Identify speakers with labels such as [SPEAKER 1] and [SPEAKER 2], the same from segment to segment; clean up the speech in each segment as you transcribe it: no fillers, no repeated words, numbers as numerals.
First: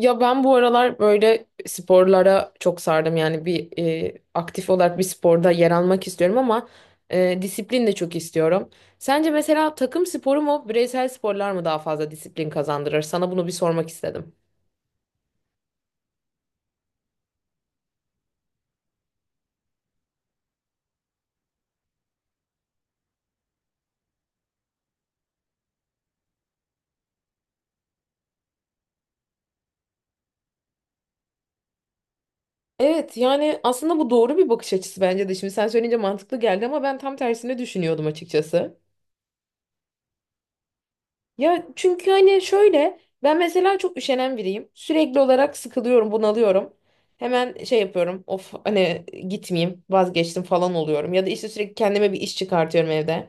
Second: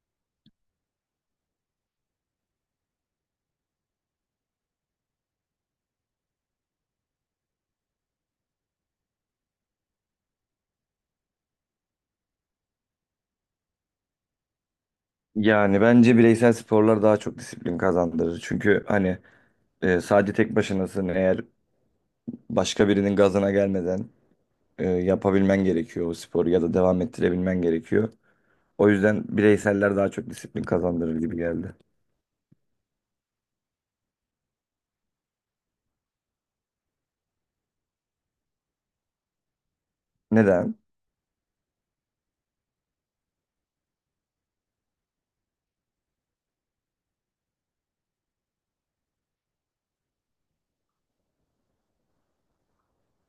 [SPEAKER 1] Ya ben bu aralar böyle sporlara çok sardım. Yani bir aktif olarak bir sporda yer almak istiyorum ama disiplin de çok istiyorum. Sence mesela takım sporu mu, bireysel sporlar mı daha fazla disiplin kazandırır? Sana bunu bir sormak istedim.
[SPEAKER 2] Yani bence bireysel sporlar daha çok disiplin kazandırır. Çünkü hani sadece tek başınasın. Eğer başka birinin gazına gelmeden yapabilmen gerekiyor o sporu ya da devam ettirebilmen gerekiyor. O yüzden bireyseller daha çok disiplin kazandırır gibi geldi.
[SPEAKER 1] Evet, yani aslında bu doğru bir bakış açısı bence de. Şimdi sen söyleyince mantıklı geldi ama ben tam tersini düşünüyordum açıkçası.
[SPEAKER 2] Neden?
[SPEAKER 1] Ya çünkü hani şöyle ben mesela çok üşenen biriyim. Sürekli olarak sıkılıyorum, bunalıyorum. Hemen şey yapıyorum. Of hani gitmeyeyim, vazgeçtim falan oluyorum. Ya da işte sürekli kendime bir iş çıkartıyorum evde.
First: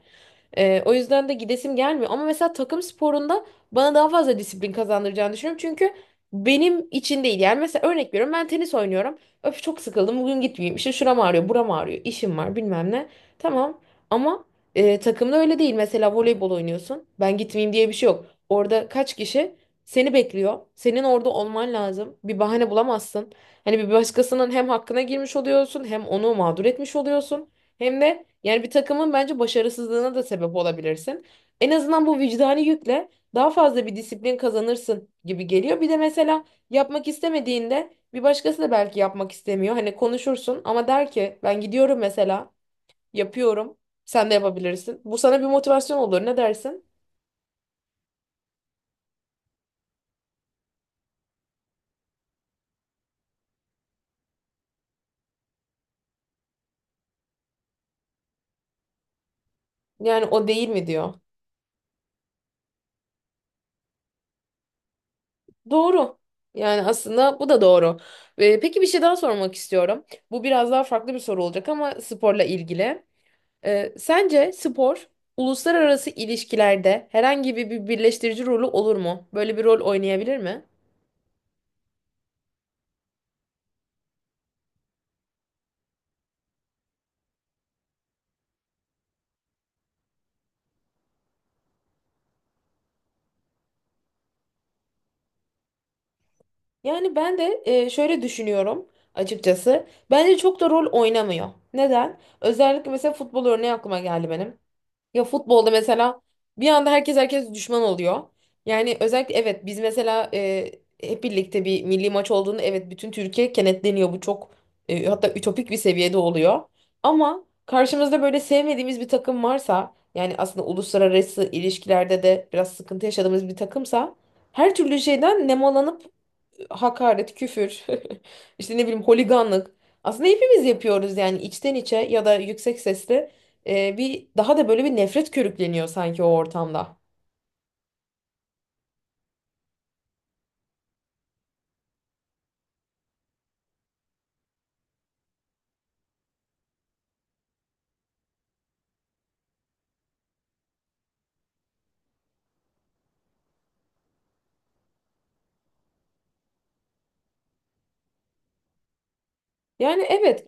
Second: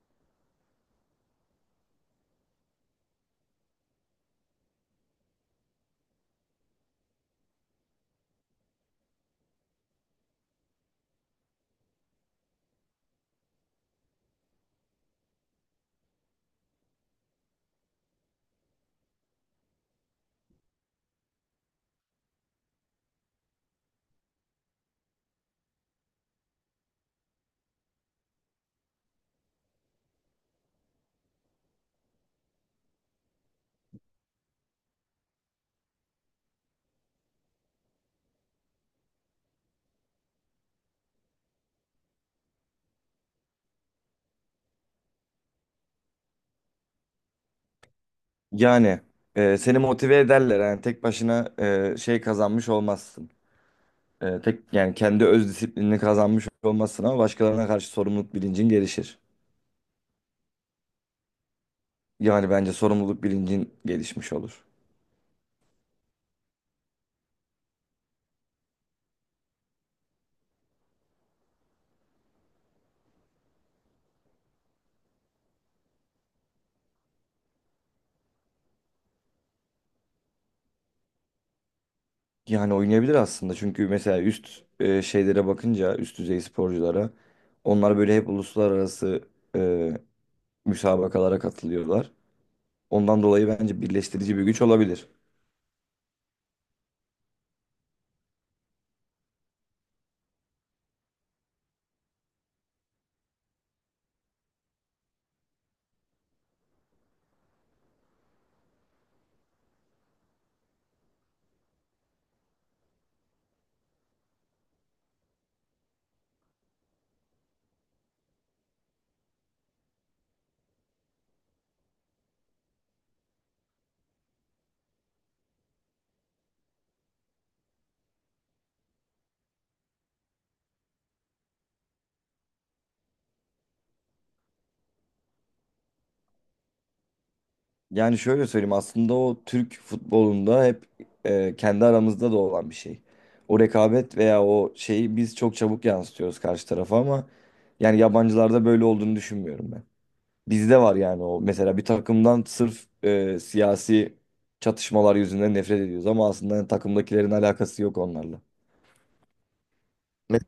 [SPEAKER 1] O yüzden de gidesim gelmiyor. Ama mesela takım sporunda bana daha fazla disiplin kazandıracağını düşünüyorum. Çünkü benim için değil. Yani mesela örnek veriyorum, ben tenis oynuyorum. Öf, çok sıkıldım bugün, gitmeyeyim. İşte şuram ağrıyor, buram ağrıyor, işim var, bilmem ne. Tamam ama takımda öyle değil. Mesela voleybol oynuyorsun. Ben gitmeyeyim diye bir şey yok. Orada kaç kişi seni bekliyor. Senin orada olman lazım. Bir bahane bulamazsın. Hani bir başkasının hem hakkına girmiş oluyorsun, hem onu mağdur etmiş oluyorsun. Hem de yani bir takımın bence başarısızlığına da sebep olabilirsin. En azından bu vicdani yükle daha fazla bir disiplin kazanırsın gibi geliyor. Bir de mesela yapmak istemediğinde bir başkası da belki yapmak istemiyor. Hani konuşursun ama der ki ben gidiyorum mesela, yapıyorum. Sen de yapabilirsin. Bu sana bir motivasyon olur. Ne dersin?
[SPEAKER 2] Yani seni motive ederler. Yani tek başına şey kazanmış olmazsın. Tek yani kendi öz disiplinini kazanmış olmazsın ama başkalarına karşı sorumluluk bilincin gelişir.
[SPEAKER 1] Yani o değil mi diyor.
[SPEAKER 2] Yani bence sorumluluk bilincin gelişmiş olur.
[SPEAKER 1] Doğru. Yani aslında bu da doğru. Peki, bir şey daha sormak istiyorum. Bu biraz daha farklı bir soru olacak ama sporla ilgili. Sence spor uluslararası ilişkilerde herhangi bir birleştirici rolü olur mu? Böyle bir rol oynayabilir mi?
[SPEAKER 2] Yani oynayabilir aslında çünkü mesela üst şeylere bakınca üst düzey sporculara onlar böyle hep uluslararası e, müsabakalara katılıyorlar. Ondan dolayı bence birleştirici bir güç olabilir.
[SPEAKER 1] Yani ben de şöyle düşünüyorum açıkçası. Bence çok da rol oynamıyor. Neden? Özellikle mesela futbol örneği aklıma geldi benim. Ya futbolda mesela bir anda herkes düşman oluyor. Yani özellikle evet, biz mesela hep birlikte bir milli maç olduğunda evet, bütün Türkiye kenetleniyor. Bu çok hatta ütopik bir seviyede oluyor. Ama karşımızda böyle sevmediğimiz bir takım varsa, yani aslında uluslararası ilişkilerde de biraz sıkıntı yaşadığımız bir takımsa, her türlü şeyden nemalanıp hakaret, küfür, işte ne bileyim, holiganlık. Aslında hepimiz yapıyoruz yani, içten içe ya da yüksek sesle bir daha da böyle bir nefret körükleniyor sanki o ortamda.
[SPEAKER 2] Yani şöyle söyleyeyim, aslında o Türk futbolunda hep kendi aramızda da olan bir şey. O rekabet veya o şeyi biz çok çabuk yansıtıyoruz karşı tarafa, ama yani yabancılarda böyle olduğunu düşünmüyorum ben. Bizde var yani o, mesela bir takımdan sırf siyasi çatışmalar yüzünden nefret ediyoruz, ama aslında takımdakilerin alakası yok onlarla.
[SPEAKER 1] Yani
[SPEAKER 2] Me-
[SPEAKER 1] evet.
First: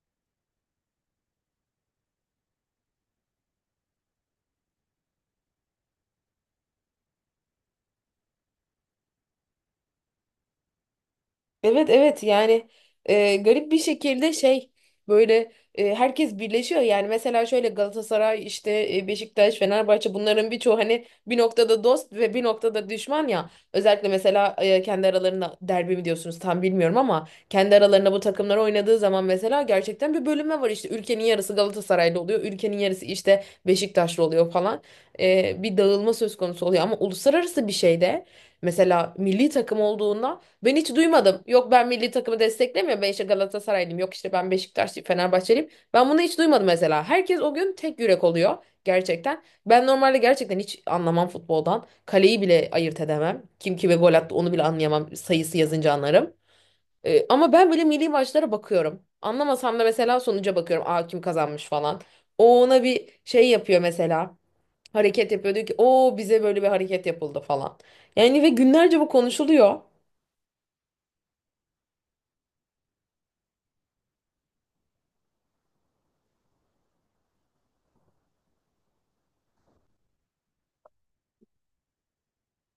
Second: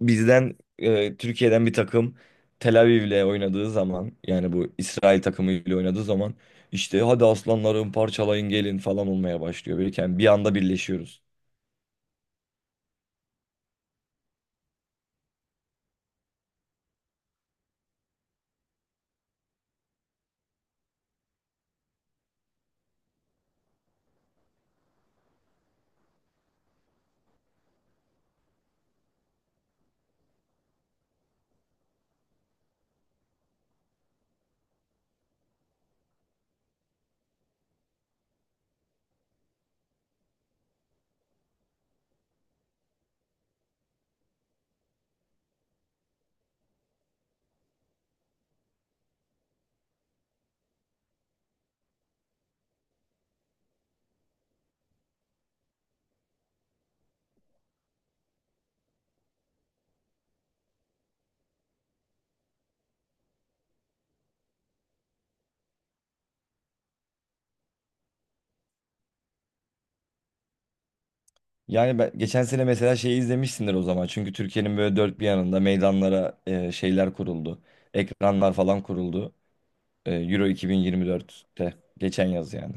[SPEAKER 2] Bizden Türkiye'den bir takım Tel Aviv'le oynadığı zaman, yani bu İsrail takımıyla oynadığı zaman, işte hadi aslanlarım parçalayın gelin falan olmaya başlıyor. Birken bir anda birleşiyoruz.
[SPEAKER 1] Evet, evet, yani garip bir şekilde şey, böyle herkes birleşiyor. Yani mesela şöyle, Galatasaray işte Beşiktaş, Fenerbahçe, bunların birçoğu hani bir noktada dost ve bir noktada düşman ya. Özellikle mesela kendi aralarında derbi mi diyorsunuz, tam bilmiyorum, ama kendi aralarında bu takımlar oynadığı zaman mesela gerçekten bir bölünme var. İşte ülkenin yarısı Galatasaraylı oluyor, ülkenin yarısı işte Beşiktaşlı oluyor falan. Bir dağılma söz konusu oluyor ama uluslararası bir şeyde, mesela milli takım olduğunda, ben hiç duymadım. Yok, ben milli takımı desteklemiyorum. Ben işte Galatasaraylıyım. Yok, işte ben Beşiktaşlıyım, Fenerbahçeliyim. Ben bunu hiç duymadım mesela. Herkes o gün tek yürek oluyor gerçekten. Ben normalde gerçekten hiç anlamam futboldan. Kaleyi bile ayırt edemem. Kim kime gol attı onu bile anlayamam. Sayısı yazınca anlarım. Ama ben böyle milli maçlara bakıyorum. Anlamasam da mesela sonuca bakıyorum. Aa, kim kazanmış falan. O ona bir şey yapıyor mesela. Hareket yapıyor, diyor ki o bize böyle bir hareket yapıldı falan. Yani ve günlerce bu konuşuluyor.
[SPEAKER 2] Yani ben geçen sene mesela şeyi izlemişsindir o zaman. Çünkü Türkiye'nin böyle dört bir yanında meydanlara şeyler kuruldu. Ekranlar falan kuruldu. Euro 2024'te. Geçen yaz yani.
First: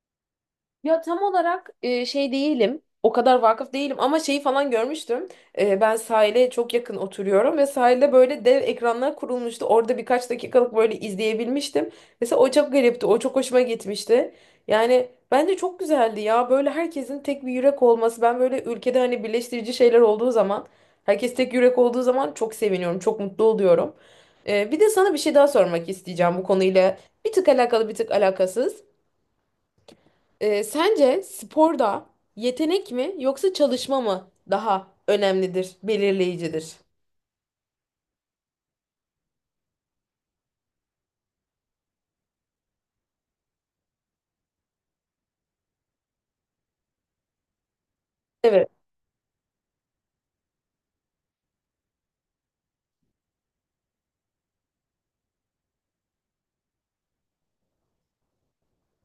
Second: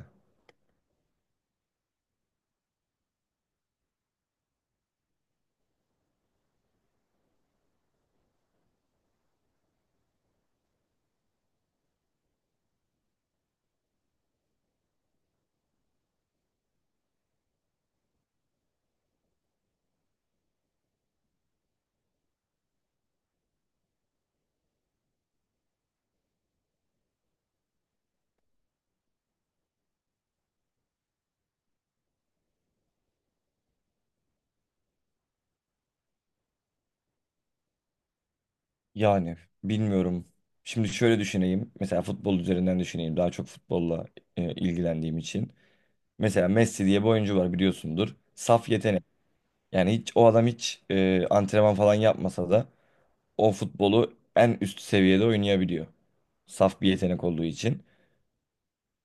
[SPEAKER 1] Ya tam olarak şey değilim. O kadar vakıf değilim ama şeyi falan görmüştüm. Ben sahile çok yakın oturuyorum ve sahilde böyle dev ekranlar kurulmuştu. Orada birkaç dakikalık böyle izleyebilmiştim. Mesela o çok garipti. O çok hoşuma gitmişti. Yani bence çok güzeldi ya. Böyle herkesin tek bir yürek olması. Ben böyle ülkede hani birleştirici şeyler olduğu zaman, herkes tek yürek olduğu zaman çok seviniyorum, çok mutlu oluyorum. Bir de sana bir şey daha sormak isteyeceğim bu konuyla. Bir tık alakalı, bir tık alakasız. Sence sporda yetenek mi yoksa çalışma mı daha önemlidir, belirleyicidir?
[SPEAKER 2] Yani bilmiyorum. Şimdi şöyle düşüneyim. Mesela futbol üzerinden düşüneyim. Daha çok futbolla ilgilendiğim için. Mesela Messi diye bir oyuncu var, biliyorsundur.
[SPEAKER 1] Evet.
[SPEAKER 2] Saf yetenek. Yani hiç o adam hiç antrenman falan yapmasa da o futbolu en üst seviyede oynayabiliyor. Saf bir yetenek olduğu için.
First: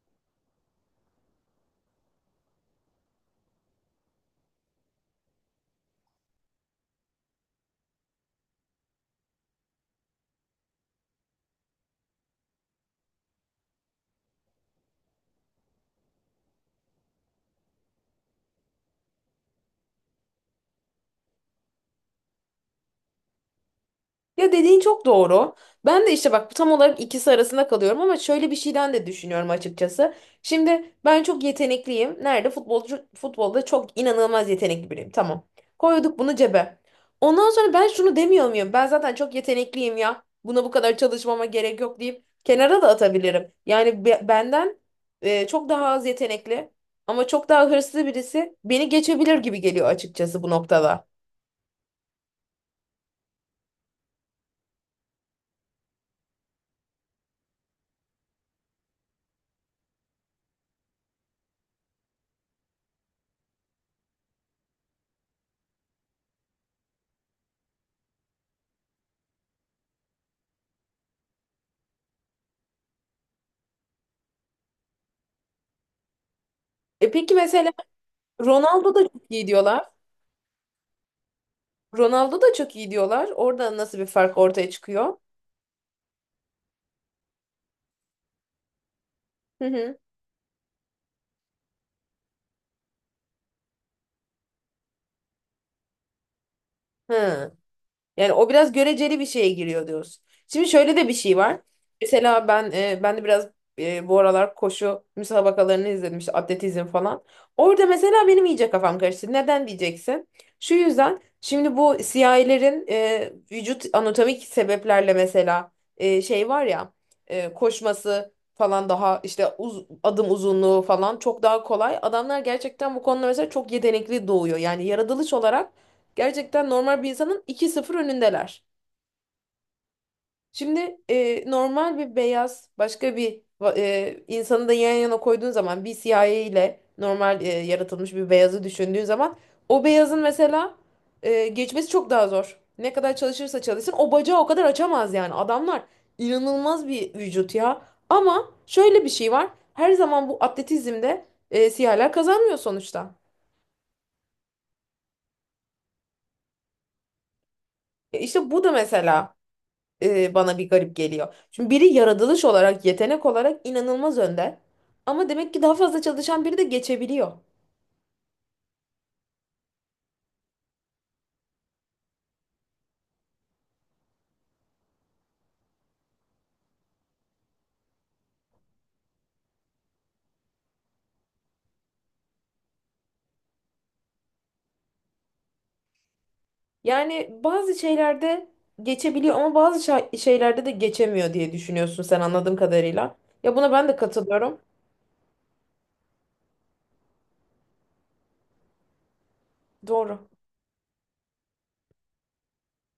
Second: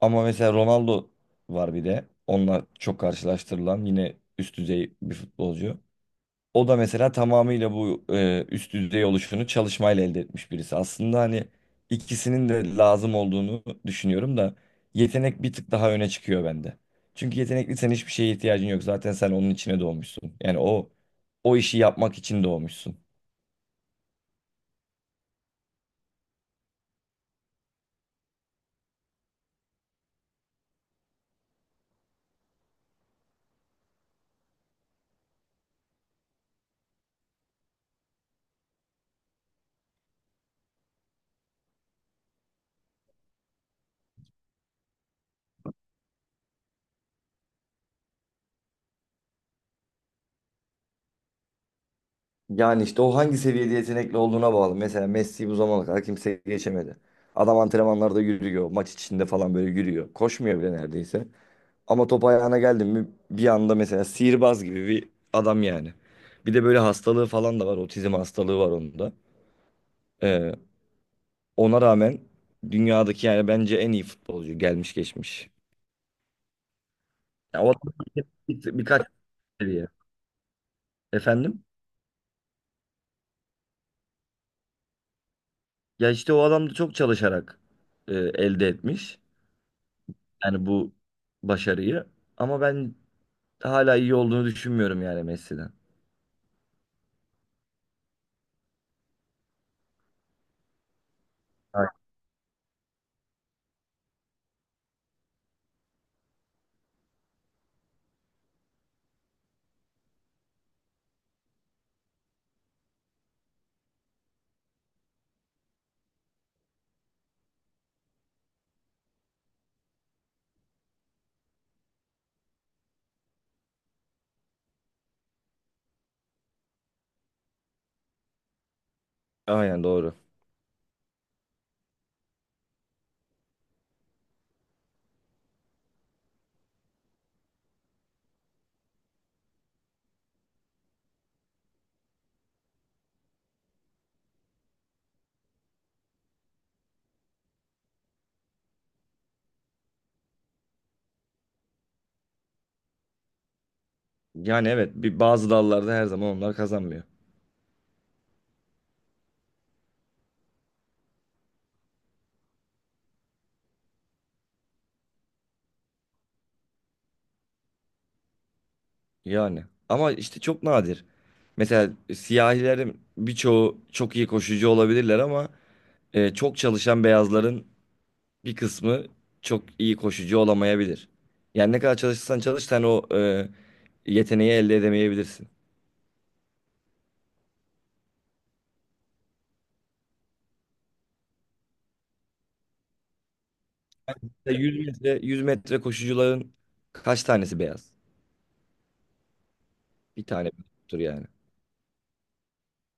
[SPEAKER 2] Ama mesela Ronaldo var bir de. Onunla çok karşılaştırılan yine üst düzey bir futbolcu. O da mesela tamamıyla bu üst düzey oluşunu çalışmayla elde etmiş birisi. Aslında hani ikisinin de lazım olduğunu düşünüyorum da yetenek bir tık daha öne çıkıyor bende. Çünkü yetenekliysen hiçbir şeye ihtiyacın yok. Zaten sen onun içine doğmuşsun. Yani o işi yapmak için doğmuşsun.
[SPEAKER 1] Ya dediğin çok doğru. Ben de işte bak tam olarak ikisi arasında kalıyorum ama şöyle bir şeyden de düşünüyorum açıkçası. Şimdi ben çok yetenekliyim. Nerede? Futbolcu, futbolda çok inanılmaz yetenekli biriyim. Tamam. Koyduk bunu cebe. Ondan sonra ben şunu demiyor muyum? Ben zaten çok yetenekliyim ya. Buna bu kadar çalışmama gerek yok deyip kenara da atabilirim. Yani benden çok daha az yetenekli. Ama çok daha hırslı birisi beni geçebilir gibi geliyor açıkçası bu noktada.
[SPEAKER 2] Yani işte o hangi seviyede yetenekli olduğuna bağlı. Mesela Messi bu zamana kadar kimse geçemedi. Adam antrenmanlarda yürüyor, maç içinde falan böyle yürüyor. Koşmuyor bile neredeyse. Ama top ayağına geldi mi bir anda mesela sihirbaz gibi bir adam yani. Bir de böyle hastalığı falan da var. Otizm hastalığı var onun da. Ee, Ona rağmen dünyadaki yani bence en iyi futbolcu gelmiş geçmiş.
[SPEAKER 1] E peki
[SPEAKER 2] Ya o
[SPEAKER 1] mesela
[SPEAKER 2] adam
[SPEAKER 1] Ronaldo
[SPEAKER 2] birkaç
[SPEAKER 1] da çok iyi
[SPEAKER 2] seviye.
[SPEAKER 1] diyorlar.
[SPEAKER 2] Efendim?
[SPEAKER 1] Ronaldo da çok iyi diyorlar. Orada nasıl bir fark ortaya çıkıyor?
[SPEAKER 2] Ya işte o adam da çok çalışarak elde etmiş.
[SPEAKER 1] Hı hı.
[SPEAKER 2] Yani bu başarıyı. Ama ben hala iyi olduğunu düşünmüyorum yani Messi'den.
[SPEAKER 1] Hı. Yani o biraz göreceli bir şeye giriyor diyoruz. Şimdi şöyle de bir şey var.
[SPEAKER 2] A-
[SPEAKER 1] Mesela ben de biraz bu aralar koşu müsabakalarını izledim, işte atletizm falan. Orada mesela benim iyice kafam karıştı. Neden diyeceksin? Şu yüzden, şimdi bu siyahilerin vücut anatomik sebeplerle, mesela şey var ya, koşması falan daha işte adım uzunluğu falan çok daha kolay. Adamlar gerçekten bu konuda mesela çok yetenekli doğuyor. Yani yaratılış olarak gerçekten normal bir insanın 2-0 önündeler.
[SPEAKER 2] Aynen doğru.
[SPEAKER 1] Şimdi normal bir beyaz, başka bir insanı da yan yana koyduğun zaman, bir siyahi ile normal yaratılmış bir beyazı düşündüğün zaman, o beyazın mesela geçmesi çok daha zor. Ne kadar çalışırsa çalışsın o bacağı o kadar açamaz yani. Adamlar inanılmaz bir vücut ya. Ama şöyle bir şey var. Her zaman bu atletizmde siyahiler kazanmıyor sonuçta.
[SPEAKER 2] Yani evet bir bazı dallarda her zaman onlar kazanmıyor.
[SPEAKER 1] İşte bu da mesela bana bir garip geliyor. Çünkü biri yaratılış olarak, yetenek olarak inanılmaz önde. Ama demek ki daha fazla çalışan biri de geçebiliyor.
[SPEAKER 2] Yani ama işte çok nadir. Mesela siyahilerin birçoğu çok iyi koşucu olabilirler ama çok çalışan beyazların bir kısmı çok iyi koşucu olamayabilir. Yani ne kadar çalışırsan çalış, sen o yeteneği elde edemeyebilirsin.
[SPEAKER 1] Yani bazı şeylerde geçebiliyor ama bazı şeylerde de geçemiyor diye düşünüyorsun sen, anladığım kadarıyla. Ya buna ben de
[SPEAKER 2] Mesela
[SPEAKER 1] katılıyorum.
[SPEAKER 2] 100 metre koşucuların kaç tanesi beyaz? Bir
[SPEAKER 1] Doğru.
[SPEAKER 2] tane tur yani.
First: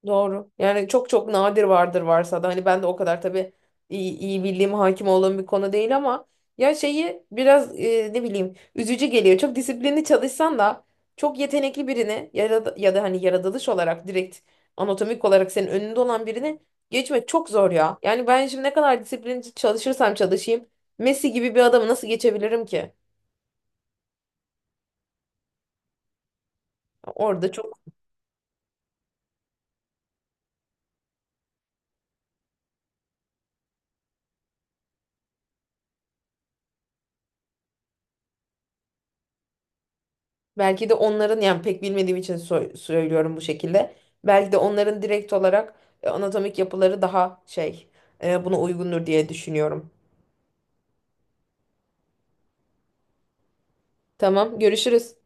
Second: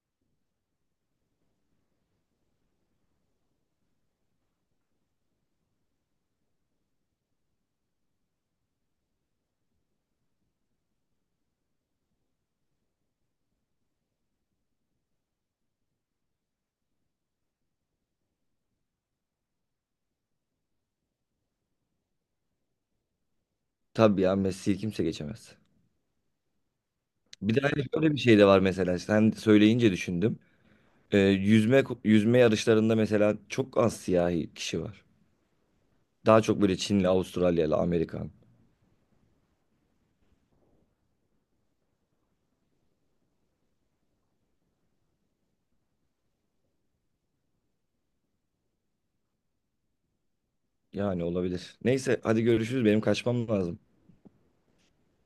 [SPEAKER 1] Doğru. Yani çok çok nadir vardır, varsa da hani ben de o kadar tabii iyi bildiğim, hakim olduğum bir konu değil ama ya şeyi biraz ne bileyim üzücü geliyor. Çok disiplinli çalışsan da çok yetenekli birini ya da hani yaratılış olarak direkt anatomik olarak senin önünde olan birini geçmek çok zor ya. Yani ben şimdi ne kadar disiplinli çalışırsam çalışayım Messi gibi bir adamı nasıl geçebilirim ki?
[SPEAKER 2] Tabii ya, Messi'yi kimse geçemez.
[SPEAKER 1] Orada
[SPEAKER 2] Bir de
[SPEAKER 1] çok.
[SPEAKER 2] hani şöyle bir şey de var, mesela sen söyleyince düşündüm. Yüzme yarışlarında mesela çok az siyahi kişi var. Daha çok böyle Çinli, Avustralyalı, Amerikan.
[SPEAKER 1] Belki de onların, yani pek bilmediğim için söylüyorum bu şekilde. Belki de onların direkt olarak anatomik yapıları daha şey, buna uygundur diye düşünüyorum.
[SPEAKER 2] Yani olabilir. Neyse hadi görüşürüz. Benim kaçmam lazım.
[SPEAKER 1] Tamam, görüşürüz.